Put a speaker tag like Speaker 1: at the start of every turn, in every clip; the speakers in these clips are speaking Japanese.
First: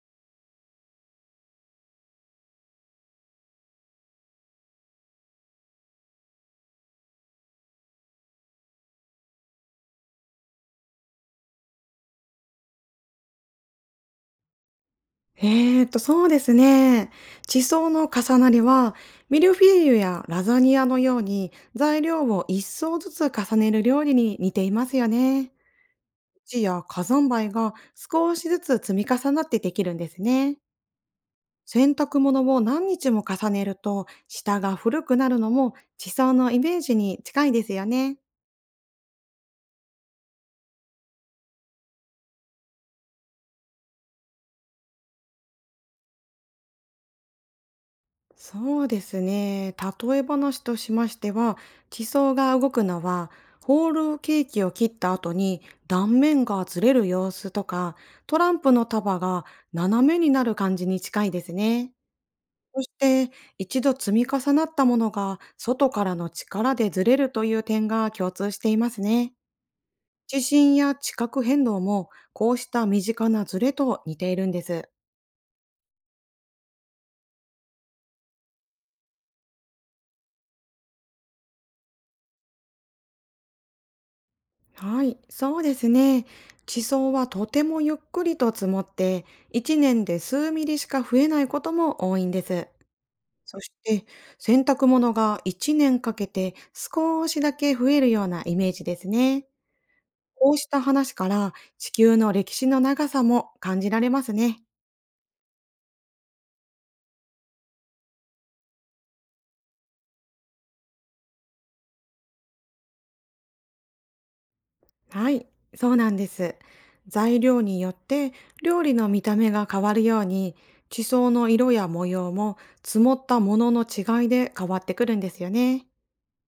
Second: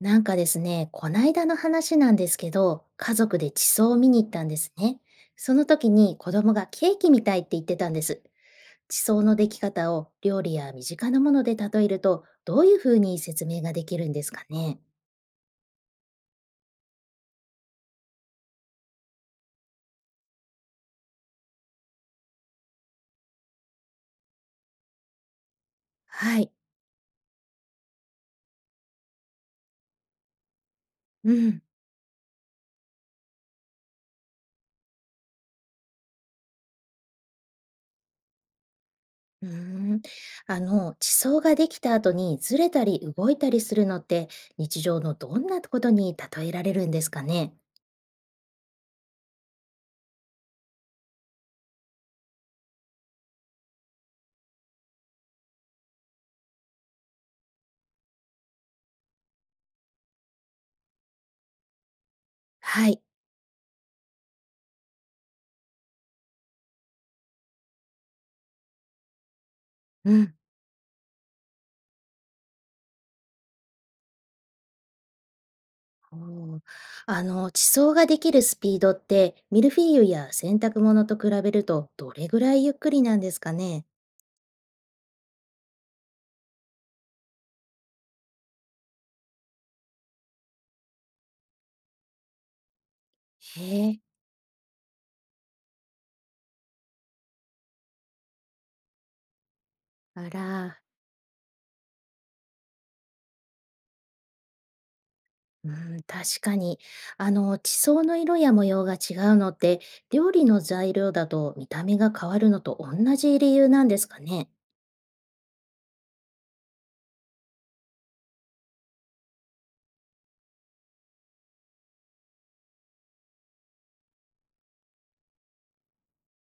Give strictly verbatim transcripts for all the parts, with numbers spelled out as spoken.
Speaker 1: なんかですね、こないだの話なんですけど、家族で地層を見に行ったんですね。その時に子供がケーキみたいって言ってたんです。地層のでき方を料理や身近なもので例えると、どういうふうに説明ができるんですかね。
Speaker 2: えーと、そうですね。地層の重なりは、ミルフィーユやラザニアのように材料を一層ずつ重ねる料理に似ていますよね。
Speaker 1: はい。
Speaker 2: 地や火山灰が少しずつ積み重なってできるんですね。
Speaker 1: うん。
Speaker 2: 洗濯物を何日も重ねると、下が古くなるのも地層のイメージに近いですよね。
Speaker 1: うーん。あの、地層ができた後にずれたり動いたりするのって、日常のどんなことに例えられるんですかね。
Speaker 2: そうですね。例え話としましては、地層が動くのは、ホールケーキを切った後に断面がずれる様子とか、トランプの束が斜めになる感じに近いですね。そ
Speaker 1: は
Speaker 2: し
Speaker 1: い。
Speaker 2: て、一度積み重なったものが外からの力でずれるという点が共通していますね。
Speaker 1: うん。
Speaker 2: 地震や地殻変動もこうした身近なずれと似ているんです。
Speaker 1: おー。あの、地層ができるスピードって、ミルフィーユや洗濯物と比べるとどれぐらいゆっくりなんですかね。
Speaker 2: はい、そうですね。地層はとてもゆっくりと積もって、いちねんで数ミリしか増えないことも多いんです。そし
Speaker 1: へえ、
Speaker 2: て、洗濯物がいちねんかけて少しだけ増えるようなイメージですね。
Speaker 1: あ
Speaker 2: こうした
Speaker 1: ら、
Speaker 2: 話から、地球の歴史の長さも感じられますね。
Speaker 1: うん、確かに。あの、地層の色や模様が違うのって、料理の材料だと見た目が変わるのと同じ理由なんですかね。
Speaker 2: はい、そうなんです。材料によって料理の見た目が変わるように、地層の色や模様も積もったものの違いで変わってくるんですよね。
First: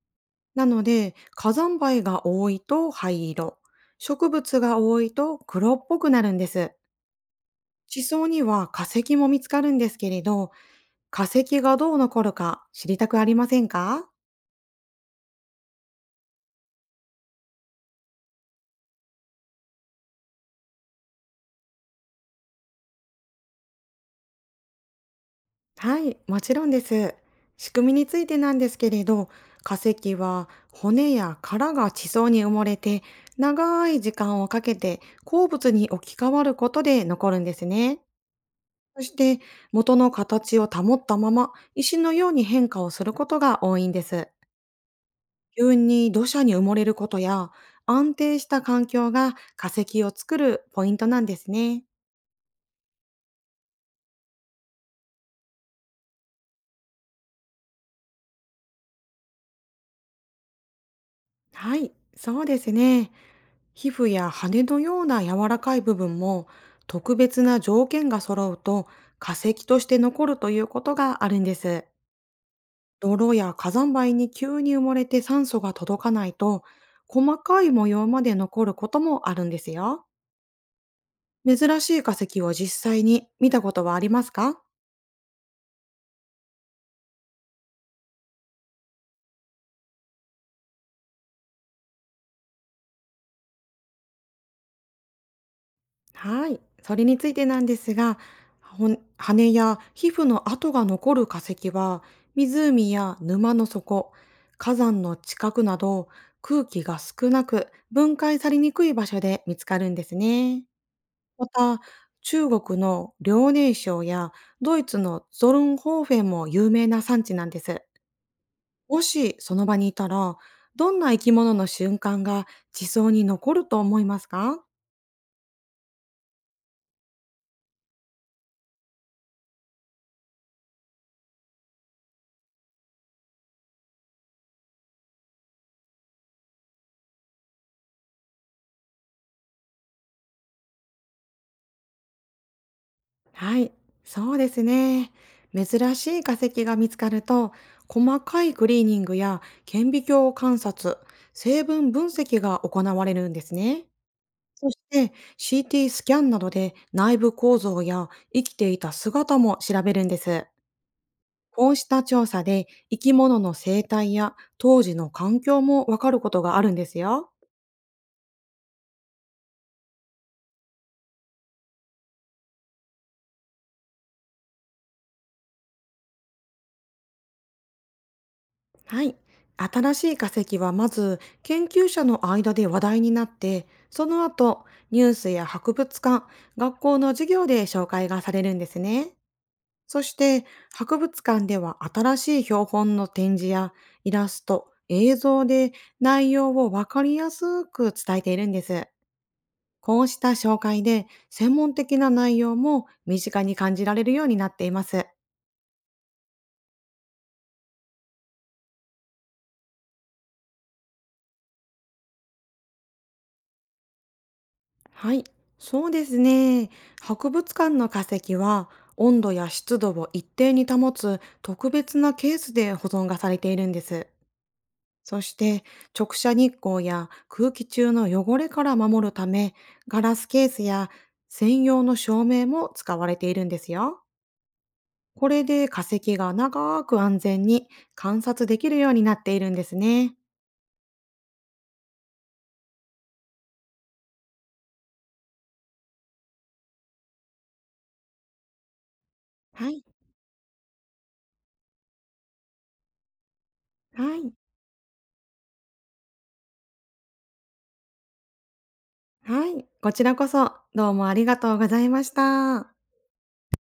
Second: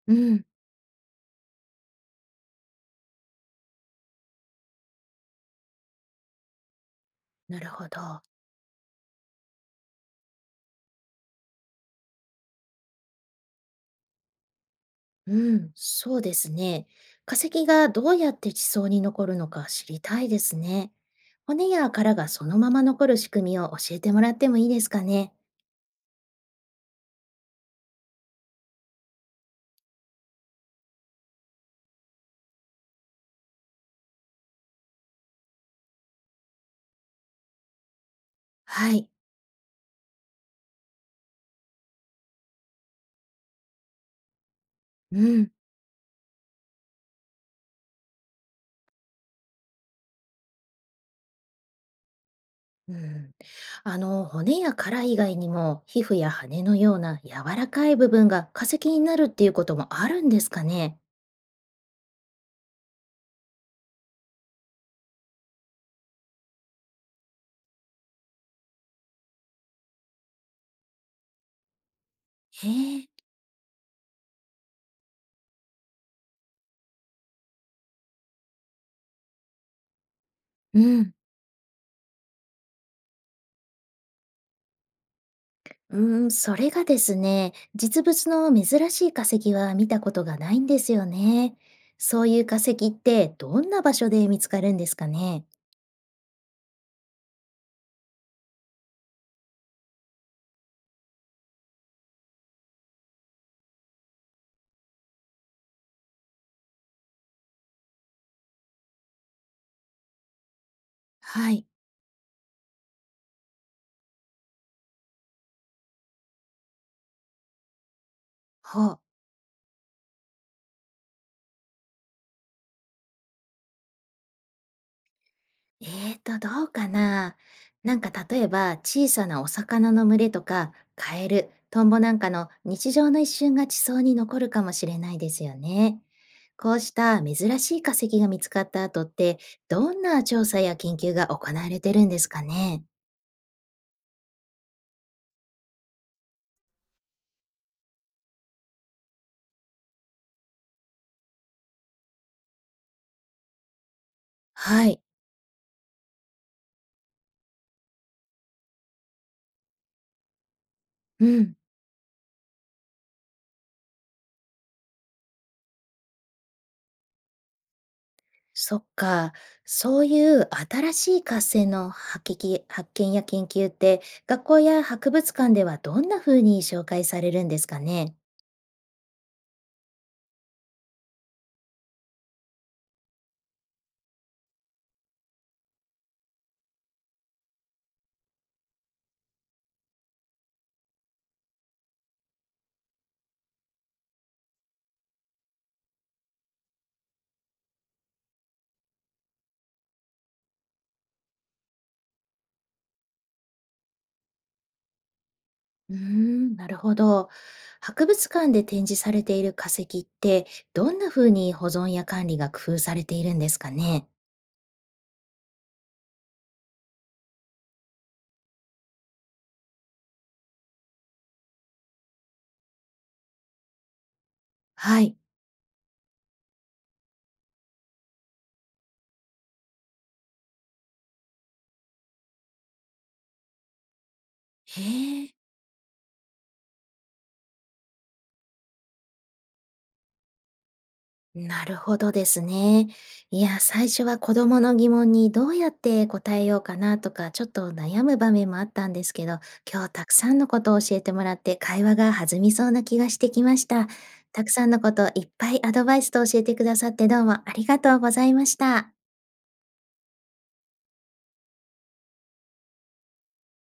Speaker 1: うん、
Speaker 2: なので、火山灰が多いと灰色、植物が多いと黒っぽくなるんです。
Speaker 1: なるほ
Speaker 2: 地
Speaker 1: ど。
Speaker 2: 層には化石も見つかるんですけれど、化石がどう残るか知りたくありませんか？
Speaker 1: うん、そうですね。化石がどうやって地層に残るのか知りたいですね。骨や殻がそのまま残る仕組みを教えてもらってもいいですかね。
Speaker 2: はい、もちろんです。仕組みについてなんですけれど、化石は骨や殻が地層に埋もれて、長い時間をかけて鉱物に置き換わることで残るんですね。
Speaker 1: は
Speaker 2: そ
Speaker 1: い。
Speaker 2: して、元の形を保ったまま、石のように変化をすることが多いんです。
Speaker 1: うん。
Speaker 2: 急に土砂に埋もれることや、安定した環境が化石を作るポイントなんですね。
Speaker 1: うん、あの骨や殻以外にも皮膚や羽のような柔らかい部分が化石になるっていうこともあるんですかね。
Speaker 2: はい、そうですね。皮膚や羽のような柔らかい部分も、特別な条件が揃うと化石として残るということがあるんです。
Speaker 1: へえ。
Speaker 2: 泥や火山灰に急に埋もれて酸素が届かないと、細かい模様まで残ることもあるんですよ。
Speaker 1: うん。
Speaker 2: 珍しい化石を実際に見たことはありますか？
Speaker 1: うん、それがですね、実物の珍しい化石は見たことがないんですよね。そういう化石ってどんな場所で見つかるんですかね。
Speaker 2: はい。それについてなんですが、骨羽や皮膚の跡が残る化石は、湖や沼の底、火山の近くなど、空気が少なく分解されにくい場所で見つかるんですね。ま
Speaker 1: はい。
Speaker 2: た、中国の遼寧省やドイツのゾルンホーフェンも有名な産地なんです。
Speaker 1: は
Speaker 2: も
Speaker 1: あ。
Speaker 2: しその場にいたら、どんな生き物の瞬間が地層に残ると思いますか？
Speaker 1: えーと、どうかな。なんか例えば、小さなお魚の群れとか、カエル、トンボなんかの日常の一瞬が地層に残るかもしれないですよね。こうした珍しい化石が見つかった後って、どんな調査や研究が行われてるんですかね。
Speaker 2: はい、そうですね。珍しい化石が見つかると、細かいクリーニングや顕微鏡観察、成分分析が行われるんですね。そし
Speaker 1: はい。
Speaker 2: て シーティー スキャンなどで内部構造や生きていた姿も調べるんです。
Speaker 1: うん。
Speaker 2: こうした調査で生き物の生態や当時の環境もわかることがあるんですよ。
Speaker 1: そっか。そういう新しい活性の発揮発見や研究って、学校や博物館ではどんな風に紹介されるんですかね。
Speaker 2: はい。新しい化石はまず研究者の間で話題になって、その後ニュースや博物館、学校の授業で紹介がされるんですね。そして博物館では新しい標本の展示やイラスト、映像で内容をわかりやすく伝えているんです。こうした紹介で専門的な内容も身近に感じられるようになっています。
Speaker 1: うーん、なるほど。博物館で展示されている化石って、どんな風に保存や管理が工夫されているんですかね。
Speaker 2: はい、そうですね。博物館の化石は温度や湿度を一定に保つ特別なケースで保存がされているんです。
Speaker 1: はい。
Speaker 2: そして直射日光や空気中の汚れから守るため、ガラスケースや専用の照明も使われているんですよ。
Speaker 1: へ
Speaker 2: こ
Speaker 1: え、
Speaker 2: れで化石が長く安全に観察できるようになっているんですね。
Speaker 1: なるほどですね。いや、最初は子供の疑問にどうやって答えようかなとか、ちょっと悩む場面もあったんですけど、
Speaker 2: は
Speaker 1: 今
Speaker 2: い、
Speaker 1: 日たくさんのことを教えてもらって会話が弾みそうな気がしてきました。
Speaker 2: はい、
Speaker 1: たくさんのこといっぱいアドバイスと教えてくださってどうもありがとうございました。
Speaker 2: はい。こちらこそどうもありがとうございました。